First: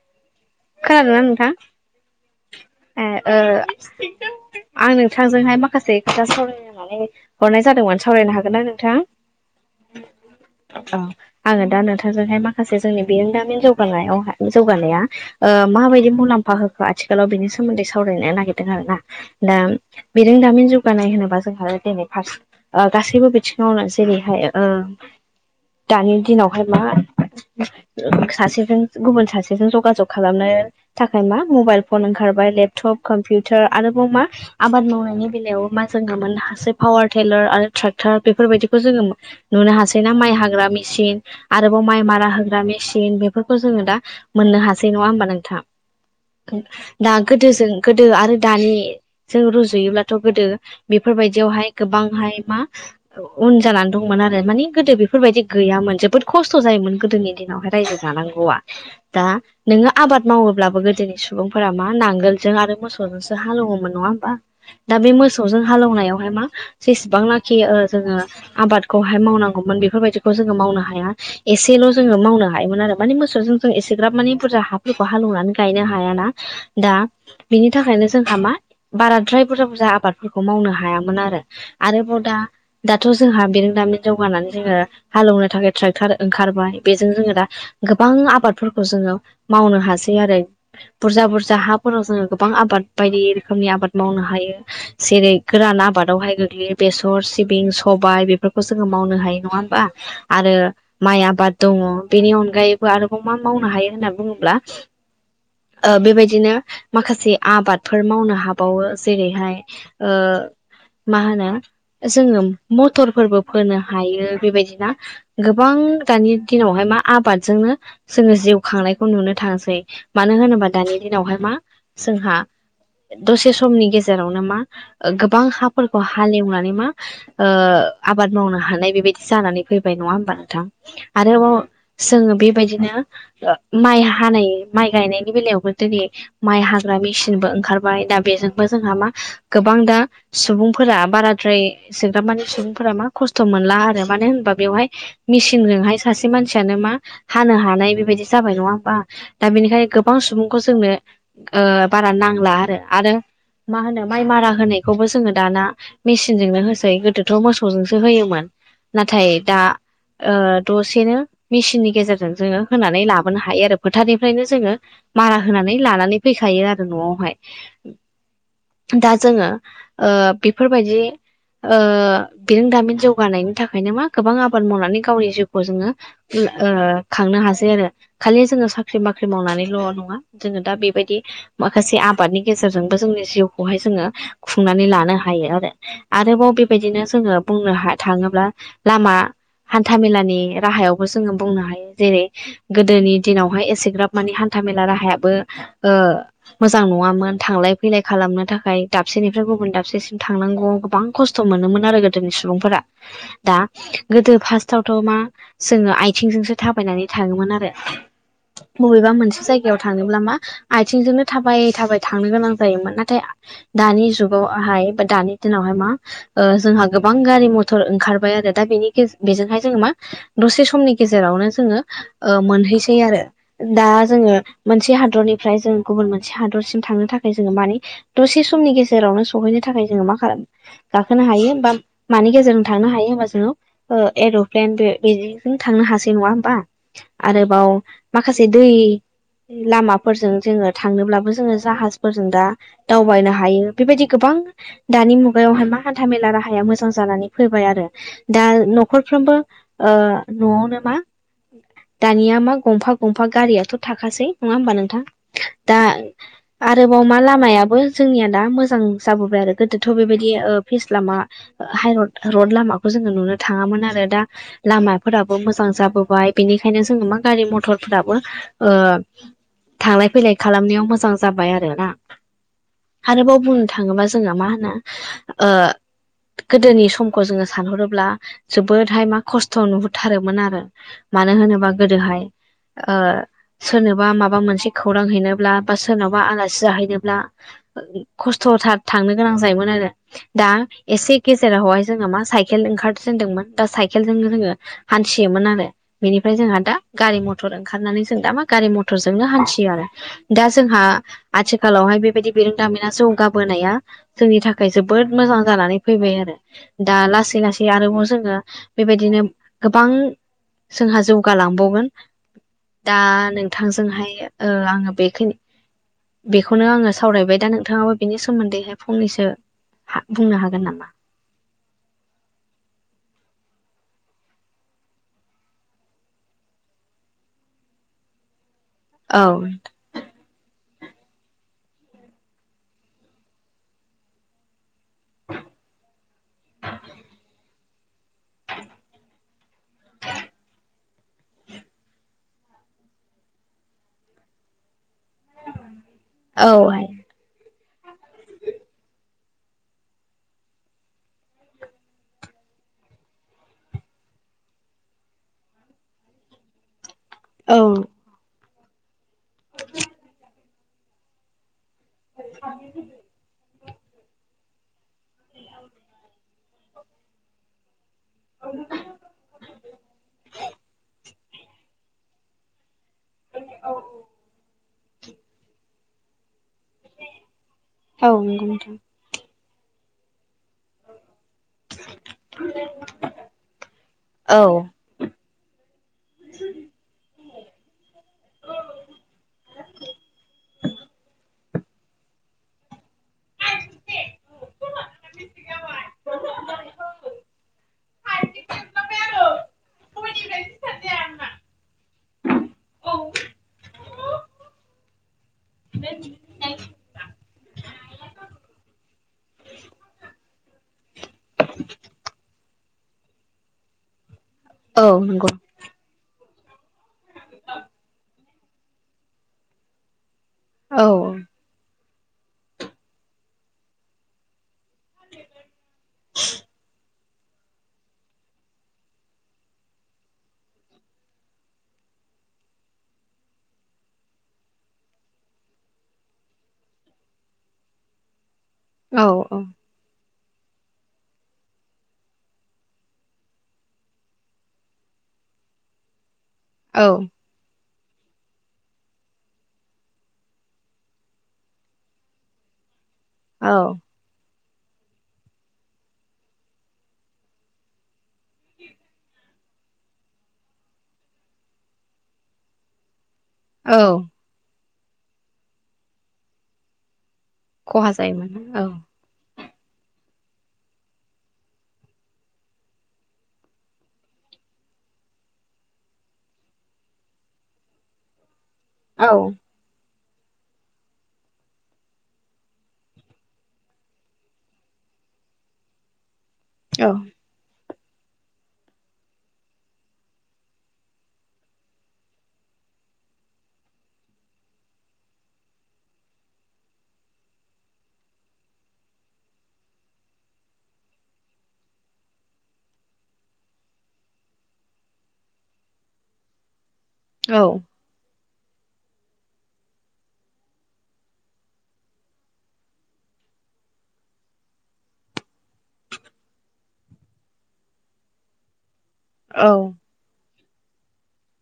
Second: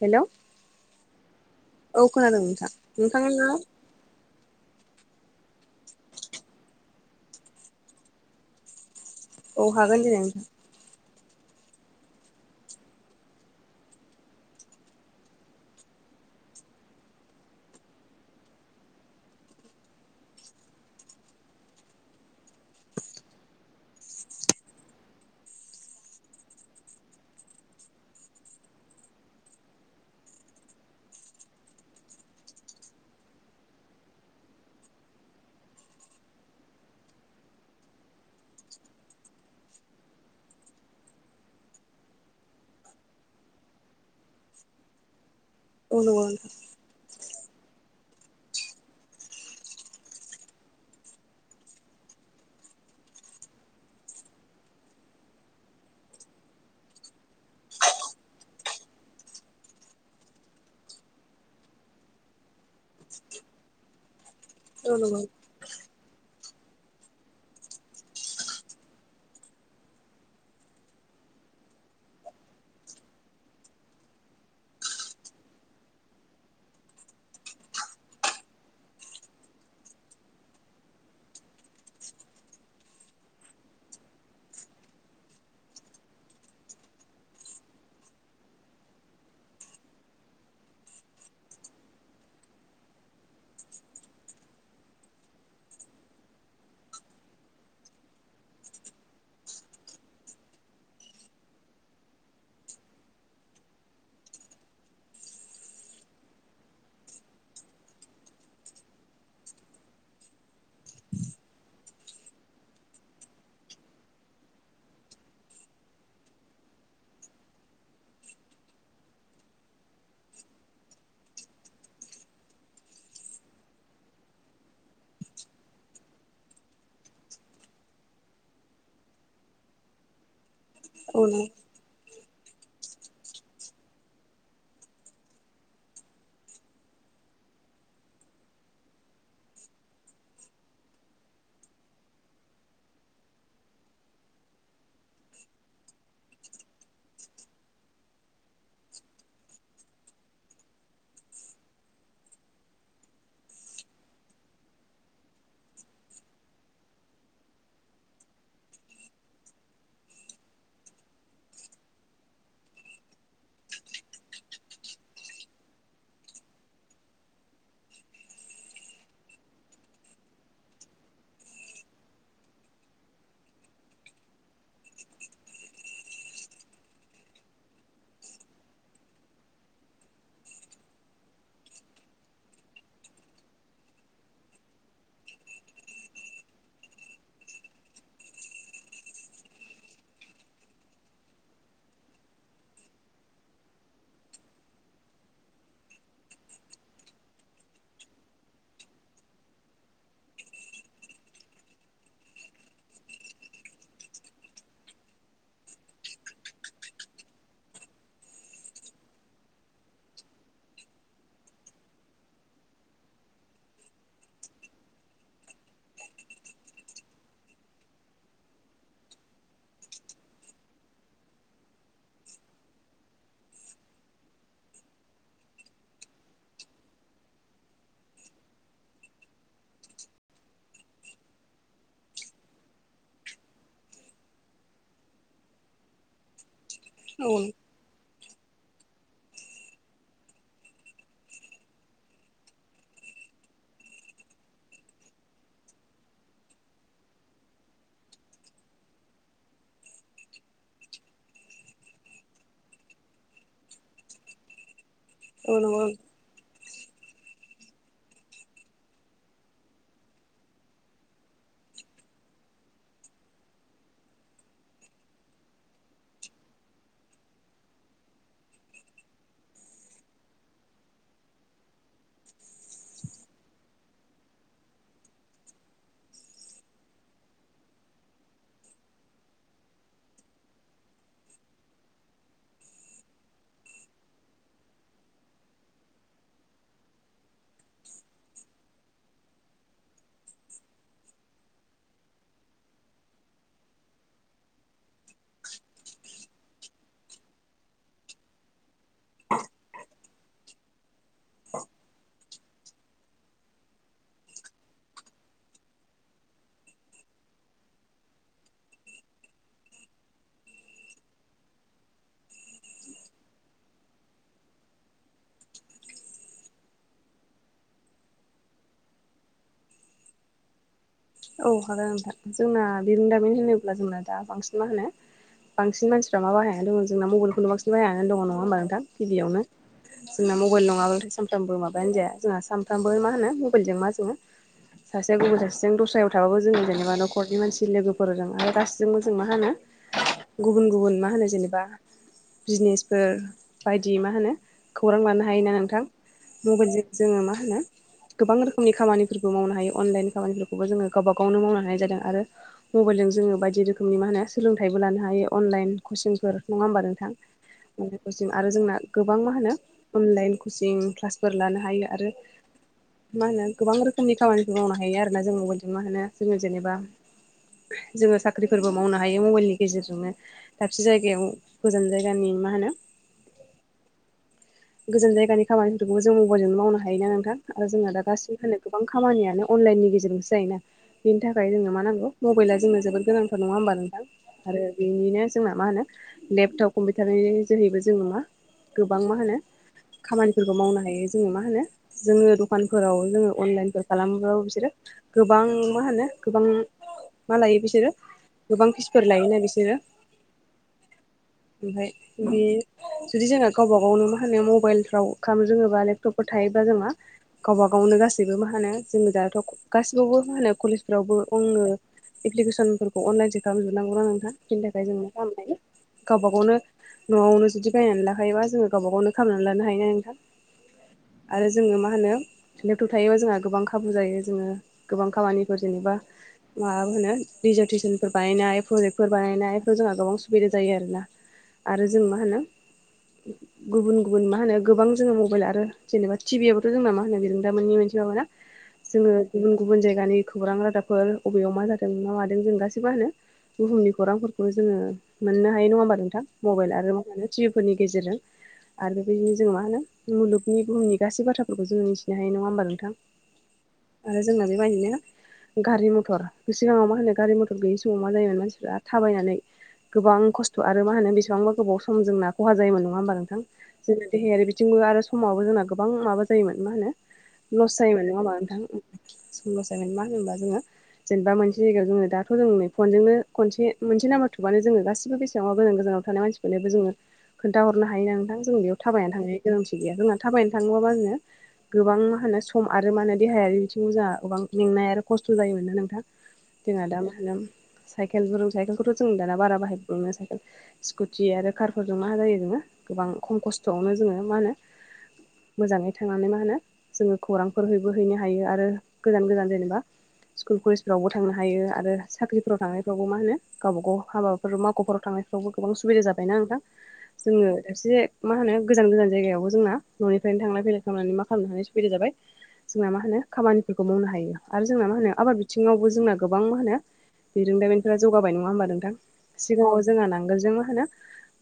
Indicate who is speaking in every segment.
Speaker 1: Hello
Speaker 2: खोनादोना
Speaker 1: औ खोनादों
Speaker 2: नोंथां ए
Speaker 1: नोंथाङा
Speaker 2: ओ आं नों थांजोंहाय माखासे खोथा सावरायनोनानै हरनाय जादोंमोन सावरायनो हागोन ना नोंथां?
Speaker 1: औ हागोन दिनै
Speaker 2: औ आङो दा नोंथांजोंहाय माखासे जोंनि बिरोंदामिन जौगानायावहाय जौगानाया ओ माबायदि मुलाम्फा होखो आथिखालाव बिनि सोमोन्दै सावरायनो नागिरदों आरो ना दा बिरो रोंदामिन जौगानाय होनोबा जोंहा दिनै फारसे ओ गासैबो बिथिङावनो जेरैहाय ओ दानि दिनावहाय मा सासेजों गुबुन सासेजों जगाजग खालामनो थाखाय मा मबाइल फन ओंखारबाय लेपटप, कम्पिउटार आरोबाव मा आबाद मावनाय नि बेलायाव मा जोङो मोननो हासै पावार टेलार आरो ट्रेक्टर बेफोरबायदिखौ जोङो नुनो हासै ना? माइ हाग्रा मेचिन आरोबाव माइ मारा होग्रा मेचिन बेफोरखौ जोङो दा मोननो हा सै नङा होमबा नोंथां
Speaker 1: औ नंगौ नोंथां
Speaker 2: दा गोदोजों गोदो आरो दानिजों रुजुयोब्लाथ' जों गोदो बेफोरबायदियावहाय गोबांहाय मा औव उन जानानै दंमोन आरो माने गोदो बेफोरबायदि गैयामोन जोबोद खस्थ जायोमोन गोदोनि नि दिनावहाय रायजो जानांगौआ दा नोङो आबाद मावोब्लाबो गोदोनि सुबुंफोरा मा नांगोलजों आरो मोसौजोंसो हालेवोमोन नङा होमबा। दा
Speaker 1: औ
Speaker 2: बे
Speaker 1: नंगौ
Speaker 2: मोसौजों हालौवनायाव हाय मा जेसेबांनाखि जोङो आबादखौहाय मावनांगौमोन बेफोरबायदिखौ जोङो मावनो हाया। एसेल' जोङो मावनो हायोमोन आरो माने मोसौजों जों एसेग्राब माने बुरजा हाफोरखौ हालेवनानै गायनो हायाना दा बिनि थाखायनो जोंहा मा बाराद्राय बुरजा बुरजा आबादफोरखौ मावनो हायामोन आरो आरोबाव दा दाथ' जोंहा बेरोंदामिन जौगानानै जोङो हालेवनो थाखाय ट्रेक्टार ओंखारबाय बेजों जोङो दा गोबां आबादफोरखौ जोङो मावनो हासै आरो बुरजा बुरजा हाफोराव जोङो गोबां आबाद बायदि रोखोमनि आबाद मावनो हा यो जेरै गोरान आबादावहाय गोग्लैयो बेसर सिबिं सबाय बेफोरखौ जोङो मावनो हायो। नङा होनबा आरो माइ आबाद दङ बेनि अनगायैबो आरोबाव मा मावनो हायो होनना बुङो ब्ला ओ बेबायदिनो माखासे आबादफोर मावनो हाबावो जेरैहाय ओ मा होनो जोङो मटरफोरबो फोनो हायो बेबायदिना गोबां दानि दिनावहाय मा आबादजोंनो जोङो जिउ खांनायखौनो नुनो थांसै मानो होनोबा दानि दिनावहाय मा जोंहा दसे समनि गेजेरावनो मा गोबां हाफोरखौ हालेवनानै मा ओ ओ आबाद मावनो हानाय बेबायदि जानानै फैबाय नङा होमबा नोंथां।
Speaker 1: औ नंगौ
Speaker 2: आरोबाव जोङो बेबायदिनो ओ माइ हानाय माइ गायनायनि बेलायावबो दिनै माइ हाग्रा मेचिनबो ओंखारबाय दा बेजोंबो जोंहा मा गोबां दा सुबुंफोरा बाराद्राय जोग्रामानि सुबुंफोरा मा खस्थ' मोन ला आरो मानो होनबा बेहाय मचिनजोंहाय सासे मानसियानो मा हानो हानाय बेबायदि जाबाय नङा होमबा दा बेनिखायनो गोबां सुबुंखौ जोंनो ओ बारा नांला आरो आरो मा होनो माइ मारा होनायखौबो जोङो दाना मेचिनजोंनो होसै गोदोथ' मोसौजोंसो होयोमोन। नाथाय दा ओ दसेनो मेसिननि गेजेरजों जोङो होनानै लाबो नो हायो आरो फोथारनिफ्रायनो जोङो मारा होनानै लानानै फैखायो आरो न'आवहाय। दा जोङो ओ बेफोरबायदि ओ बिरोंदामिन जौगानायनि थाखायनो मा गोबां आबाद मावनानै गावनि जिउखौ जोङो खांनो हासै आरो। खालि जोङो साख्रि बाख्रि मावनानैल' नङा जोङो दा बेबायदि माखासे आबादनि गेजेरजोंबो जों जिउखौहाय जोङो खुंनानै लानो हायो आरो आरोबाव बेबायदिनो जोङो बुंनो थाङो ब्ला लामा हान्था मेलानि राहायावबो जोङो बुंनो हायो जेरै गोदोनि दिनावहाय एसेग्राब माने हान्था मेला राहायाबो ओ मोजां नङामोन थांलाय फैलाय खालामनो थाखाय दाबसेनिफ्राय गुबुन दाबसेसिम थांनांगौआव गोबां खस्थ' मोनोमोन आरो गोदोनि सुबुंफोरा दा गोदो फार्स्टआवथ' मा जोङो आथिंजोंसो थाबायनानै थाङोमोन आरो। [unintelligible] बबेबा मोनसे जायगायाव थांनोब्ला मा आथिंजोंनो थाबाय थाबाय थांनो गोनां जायोमोन नाथाय दानि जुगावहाय बा दानि दिनावहाय मा जोंहा गोबां गारि मथर ओंखारबाय आरो। दा बेनि गेजेर बेजोंहाय मा दसेनि गेरावनो जोंङो ओ मोन हैयो आरो दा जोङो मोनसे हादरनिफ्राय जों गुबुन मोनसे हादरसिम थांनो थाखाय जोङो माने दसे समनि गेजेरावनो सहैनो थाखाय जोङो मा खालाम गाखोनो हायो बा मानि गेजेरजों थांनो ' थांनो हायो होनबा जेरै एर'प्लेन बेजोंनो थांनो हासै नङा
Speaker 1: औ
Speaker 2: होनबा माखासे दै लामाफोरजों जोङो थांनोब्लाबो जोङो जाहाजफोरजों दा दावबायनो हायो बेबायदि गोबां गोबां दानि मुगायावहाय मा हान्था मेला राहाया मोजां जानानै फैबाय आरो दा न'खोरफ्रोम बो ओ नआवनो मा दानिया मा गंफा गंफा गारियावथ' थाखासै नङा होमबा नोंथां
Speaker 1: औ
Speaker 2: दा
Speaker 1: नंगौ
Speaker 2: आरोबाव मा लामायाबो जोंनिया दा मोजां जाबोबाय आरो गोदोथ' बेबायदि फिस लामा हाइरड रड लामाखौ जोङो नुनो थाङामोन आरो दा लामाफोराबो मोजां जाबोबाय बिनि बेखायनो जोङो मा गारि मथरफोराबो ओ थांलाय फैलाय खालामनायाव मोजां जाबाय आरो ना आरोबाव बुंनो थाङोबा जोङो मा होनो गोदोनि समखौ जोङो सानहरोब्ला जोबोदहाय मा खस्थ' नुहुरथारोमोन आरो मानो होनोबा गोदोहाय ओ सोरनोबा माबा मोनसे खौरां हैैनोब्ला बा सोरनावबा आलासि जाहैनोब्ला ओ खस्थ'थार थांनो गोनां जायोमोन आरो दा एसे गेजेरावहाय जोङो मा साइकेल ओंखारजेनदोंमोन दा साइकेलजोंनो जोङो हान्थियोमोन आरो बेनिफ्राय जों दा गारि मथर ओंखारनानै जों दा मा गारि मथरजोंनो हान्थियो आरो दा जोंहा आथिखाालावहाय बेबायदि बिरोंदामिना जौगाबोनाया जोंनि थाखाय जोबोद मोजां जानानै फैबाय आरो दा ला सै लासै आरोबाव जोङो बेबायदिनो गोबां जोंहा जौ जौगालांबावगोन दा नोंथांजोंहाय ओ आङो बेखिनि बेखौनो आङो सावरायबाय दा नोंथाङाबो बिनि सोमोन्दैहाय फंनैसो हा बुंनो हागोन नामा?
Speaker 1: औ हागो नोंथां जोंना बिरोंदामिन होनोब्ला जोंना दा बांसिन मा होनो बांसिन मानसिफोरा मा बाहायाया दङ जोंना मबाइलखौनो बांसिन बाहायानानै दङ नङा होमबा गिबियावनो
Speaker 2: औ
Speaker 1: जोंना मबाल माबा सानफ्रामबो माबायानो जाया जोंहा सानफ्रामबो मा होनो मबाइलजों मा जोङो सासेया गुबुन सासेजों दस्रायाव थाबो जोङो जेनेबा न'खरनि मानसि लोगो फोरजों आरो गासिबो जों मा होनो गुबुन गुबुन मा होनो जेनेबा बिजनेसफोर बायदि मा होनो खौरां लानो हायोना नोंथां
Speaker 2: औ हायो
Speaker 1: मबाइलजों जोङो मा होनो गोबां रोखोमनि खामानिफोरखौ मावनो हायो अनलाइन खामानिफोरखौ गावबा गावनो मावनो हानाय जादों आरो मबाइलजों जोङो बायदि रोखोमनि मा होनो सोलोंथाइबो लानो हायो अनलाइन अनलाइन कचिंफोर नङा होमबा नोंथां?
Speaker 2: औ
Speaker 1: कचिं आरो जोंना गोबां मा होनो अनलाइन कचिं क्लासफोर लानो हायो। आरो मा होनो गोबां रोखोमनि खामानिफोर मावनो हायो आरोना जों मबाइलजों मा होनो जोङो जेनेबा जोङो साख्रिफोरबो मावनो हायो मबाइलनि गेजेरजोंनो दाबसे जायगायाव गोजान जायगानि मा होनो गोजान जायगानि खामानिफोरखोबो जों मबेलजोंनो मावनो हायोना नोंथां आरो जोंहा दा
Speaker 2: औ नंगौ
Speaker 1: गासिबोखौनो
Speaker 2: नोंथां
Speaker 1: गोबां खामानियानो अनलाइननि गेजेरजोंसो जायोना बेनि थाखाय जोंनो मा नांगौ मबाइला जोंनो जोबोद गोनांथार नङा होमबा नोंथां
Speaker 2: औ
Speaker 1: आरो बेनिनो जोंना मा होनो लेपटप कम्पिउटारनि जोहैबो जोंङो गोबां मा होनो खामानिफोरखौ मावनो हायो जोङो मा होनो जोङो दखानफोराव जोङो अनलाइनफोर खालामोबाबो बिसोरो गोबां मा होनो गोबां मा लायो बिसोरो गोबां फिसफोर लायोना बिसोरो
Speaker 2: [inaudible]
Speaker 1: ओमफ्राय बे जु जोंहा गावबा गावनो मा होनो मबाइलफ्राव खालामनो रोङोबा लेपटपफोर थायो जोंङो गावबा गावनो गासैबो मा होनो जोङो दाहाथ' गासिबावबो मा होनो कलेजफ्रावबो आङनो एप्लिकेसनफोरखौ अनलाइनसो खालामजोबनांगौ ना नोंथां बेनि
Speaker 2: औ
Speaker 1: थाखाय जों मा
Speaker 2: नंगौ
Speaker 1: खालामनाय गावबा गावनो न'आवनो जुदि बायनानै लाखायोबा जोङो गावबा गावनो खालामनानै लानो हायो ना नोंथां
Speaker 2: औ
Speaker 1: आरो जोङो मा मा होनो लेपटब थायोबा जोंहा गोबां खाबु जायो जोङो गोबां खामानिफोर जेनेबा माबा होनो डिजारटेसनफोर बानायनाय फ्रजेक्फोर बानायनाय जोंहा गोबां सुबिदा जायो आरोना आरो जों मा होनो गुबुन गुबुन मा होनो गोबां जोङो मबाइल आरो जेनेबा टिभि आवबोथ' जोंना मा होनो बिरोंदामोननि मोनसे माबााना
Speaker 2: औ
Speaker 1: जोङो गुबुन गुबुन जायगानि खौरां रादाबफोर बबेयाव मा जादों मा मादों जों गासैबो मा होनो बुहुमनि खौरांफोरखौ जोङो मोननो हायो नङा होमबा नोंथां मबाइल
Speaker 2: औ
Speaker 1: आरो मा होनो टि भि फोरनि गेजेरजों आरो बेबायदिनो जोङो मा होनो मुलुगनि बुहुमनि गासै बाथ्राफोरखौ जोङो मिथिनो हायो नङा होमबा नोंथां
Speaker 2: औ
Speaker 1: आरो जोंना बेबायदिनो गारि मथर सिगाङाव मा होनो गारि मथर गैयि समाव मा जायोमोन मानसिफ्रा थाबायनानै गोबां खस्थ' आरो मा होनो बेसेबांबा गोबाव सम जोंना खहा जायोमोन नङा होमबा नों
Speaker 2: औ
Speaker 1: जोंना देहायारि बिथिंबो आरो समावबो जोंना गोबां माबा जायोमोन मा होनो लस
Speaker 2: खहा
Speaker 1: जायो मोन नङा
Speaker 2: जायोमोन
Speaker 1: होनबा
Speaker 2: औ
Speaker 1: नोंथां ओम [unintelligible] मा होनोबा जोङो जेनेबा मोनसे जायगायाव जोंङो दाथ' जों नै फनजोंनो खनसे मोनसे नाम्बार थुबआानो जोङो गासिबो बेसेबांबा गोजान गोजान थानाय मानसिखौनोबो जोङो खोनथा हरनो हायो नोंथां जों बेयाव
Speaker 2: औ
Speaker 1: थाबायनानै थांनायनि गोनांथि गैया [unintelligible] थाबायनो थाङोबाबा जङो गोबां मा होनो सम आरो मा होनो देहायारि बि थांजा गोबां मेंनाय आरो खस्थ' जायोमोन ना नोंथां जोंहा
Speaker 2: औ
Speaker 1: दा मा होनो साइकेल गुरुं साइकेलखौथ' जों दाना बारा बाहायो साइकेल स्कुटि आरो कारफोरजों मा जायो जोङो गोबां खम खस्थ'आवनो जोङो मा होनो मोजाङै थांनानै मा होनो जोङो खौरांफोर हैबो हैनो हायो आरो गोजान गोजान जेनेबा स्कुल कलेजफ्रावबो थांनो हायो आरो साख्रिफोराव थांनायफ्रावबो मा होनो गावबा गाव हाबाफोराव मावख'फोराव थांनो नायफ्रावबो गोबां सुबिदा जाबायना नोंथां
Speaker 2: औ
Speaker 1: जोङो एसे मा होनो गोजान गोजान जायगायावबो जोंना न'निफ्रायनो थांलाय फैलाय खालामनानै मा खालामनो हानाय सुबिदा जाबाय जोंना मा होनो खामानिफोरखौ मावनो हायो आरो जोंना मा होनो आबाद बिथिङावबो जोंना गोबां मा होनो बिरोंदामिनफोरा जौगाबाय नङा होमबा नोंथां
Speaker 2: औ
Speaker 1: सिगाङाव जोंहा नां गोलजों मा होनो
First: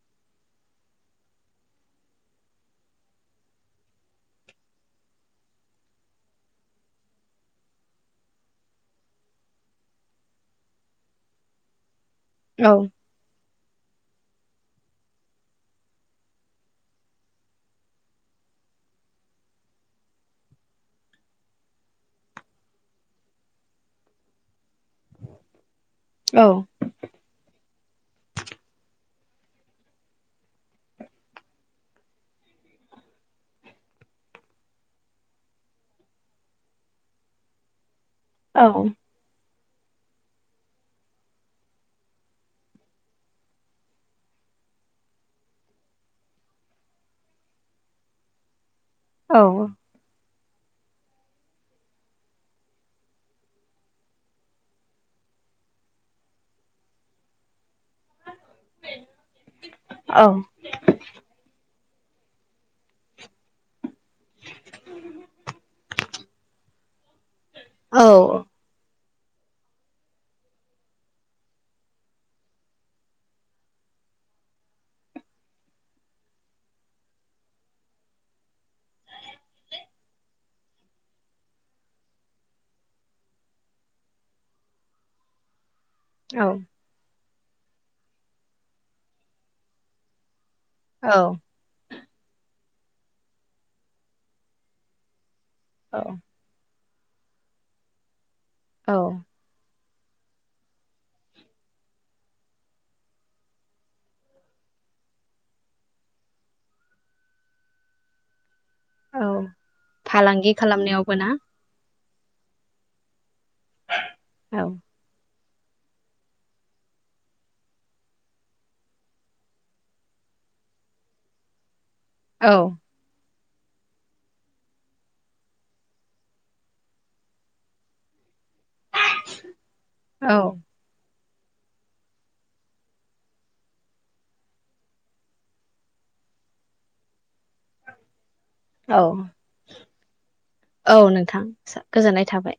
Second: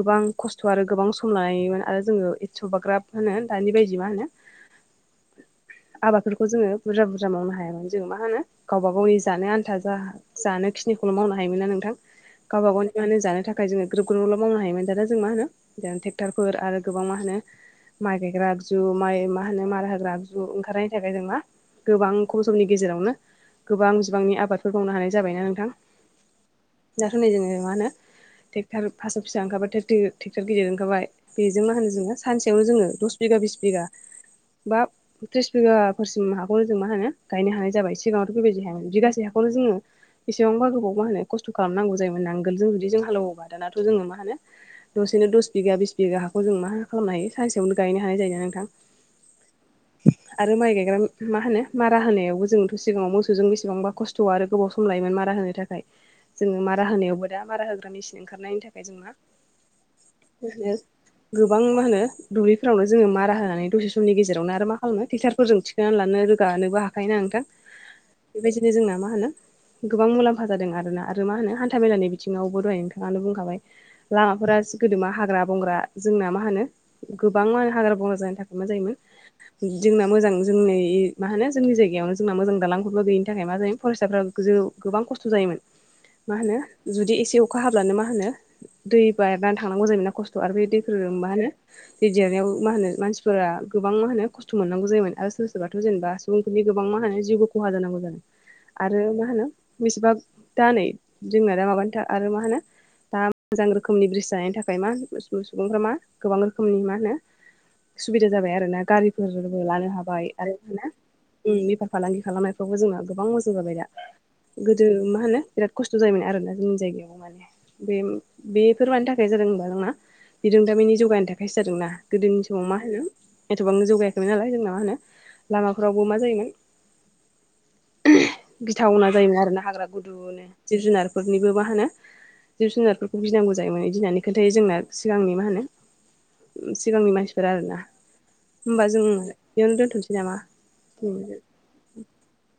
Speaker 1: गोबां खस्थ' आरो गोबां सम लोयोमोन आरो जोङो एस' बाग्राब होनो दानि बायदि मा होनो
Speaker 2: [inaudible]
Speaker 1: आ बाफोर खो जोङो बुरजा बुरजा मावनो हायामोन जोङो मा होनो गावबा गावनि जानो आन्था जानो खिनिखौल' मावनो हायो हायोना नोंथां गावबा गावनि माने जानो थाखाय थाखाय जोङो ग्रोब ग्रोबल' मावनो हायोमोन दाना जों मा होनो ट्रेक्टरफोर आरो गोबां मा होनो माइ गायग्रा आगजु माइ मा होनो मार होग्रा आगजु ओंखारनायनि थाखाय खाय जोंना गोबां खम समनि गेजेरावनो गोबां बिबांनि आबादफोर मावनो हानाय जाबायना नोंथां
Speaker 2: औ
Speaker 1: दाथ' नै जोङो मा होनो
Speaker 2: [inaudible]
Speaker 1: ट्रेक्टार फास फिसा ओंखारबा टेक्टो टेक्टार गिदिर ओंखारबाय बेजों मा होनोङो सानसेयावनो जोङो दस बिघा बिस बिगा बा थिस बिघा हरसिम हाखौनो जों मा होन गायनो हानाय जाबाय सिगाङावथ' बेबायदि
Speaker 2: औ
Speaker 1: हायामोन बिगासे हाखौनो जोङो बेसेबांबा गोबाव मा होनो खस्थ' खालामनांगौ जायोमोन नांगोलजों जुदि जों हालेवबा दानाथ' जोङो मा होनो दसेनो दस बिगा बिस बिगा हाखौ जों मा खालामनो हायो सानसेयावनो गायनो हानाय जायोना नोंथां
Speaker 2: औ
Speaker 1: आरो माय गाय गोन मा होनो मारा होनायावबो जोंथ' सिगाङाव मोस जों बेसेबांबा खस्थ' आरो गोबाव सम लायोमोन मारा होनो थाखाय जोङो मारा होनायावबो दा मारा होगो मेसिन ओंखारनायनि थाखाय जोंना मा होनो गोबां मा होनो दुब्लिफोरावनो जोङो मारा होनानै दसे समनि गेजेरावनो आरो मा खालामो ट्रेक्टारफोरजों [unintelligible] लानो रोगानोबो हाखायो ना नोंथां बेबायदिनो जोंना मा होनो गोबां मुलाम्फा जादों आरो ना आरो मा होनो हान्था मेलानि बिथिङावबो दहाय नोंथाङानो बुंखाबाय लामा फोरा गोदो मा हाग्रा बंग्रा जोंना मा होनो गोबां मा होनो हाग्रा बंग्रा जानायनि थाखाय मा जायोमोन जोंना मोजां जोंनि मा होनो जोंनि जायगायावनो जोंना मोजां दालांफोरबो गैयिनि थाखाय मा जायोमोन फरायसाफ्रा गोबां खस्थ' जायोमोन मा होनो
Speaker 2: औ
Speaker 1: जुदि एसे अखा हाब्लानो मा होनो दै बारनानै थांनांगौ जायोमोन ना खस आरो बे दैफोरजों
Speaker 2: औ
Speaker 1: मा होनो दै देरनायाव मा होनो मानसिफोरा गोबां मा होनो खस्थ' मोननांगौ जायोमोन आरो सोरबा सोरबाथ'
Speaker 2: औ
Speaker 1: जेनेबा सुबुंफोरनि गोबां मा होनो जिउबो खहा जानांगौ जादों
Speaker 2: औ
Speaker 1: आरो मा होनो बेसेबां दा नै जोंना दा माबानो था आरो मा होनो दा मोजां रोखोमनि ब्रिज जानायनि थाखाय मा सुबुं सुबुंफ्रा मा गोबां रोखोमनि मा होनो सुबिदा जाबाय आरो ना
Speaker 2: औ
Speaker 1: गारिफोरबो लानो हाबाय।
Speaker 2: फालांगि
Speaker 1: आरो मा
Speaker 2: खालामनायावबो ना?
Speaker 1: होनो बेफार फालांगि खालामनायफ्रावबो जोंना गोबां मोजां जाबाय दा
Speaker 2: औ
Speaker 1: गोदो मा होनो बिराद खस्थ' जायोमोन आरोना जोंनि जायगायाव माने बे बेफोर मानि थाखाय जादों होनबा जोंना बिरों दामिननि जौगानायनि थाखायसो जादों ना गोदोनि
Speaker 2: औ
Speaker 1: समाव मा होनो एथ'बां जौगायाखैमोन नालाय जोंना मा होनो लामाफोरावबो मा जायोमोन गिथावना जायोमोन आरो ना हाग्रा
Speaker 2: औ
Speaker 1: गुदुनो जिब जुनारफोरनिबो मा होनो जिब जुनारफोरखौ गिनांगौ जायोमोन इदि होननानै खोनथायो जोंना सिगांनि मा होनो सिगांनि मानसिफोर आरो ना होमबा
Speaker 2: औ
Speaker 1: जों बेयावनो दोनथ'नोसै
Speaker 2: औ
Speaker 1: नामा
Speaker 2: नोंथां गोजोननाय थाबाय।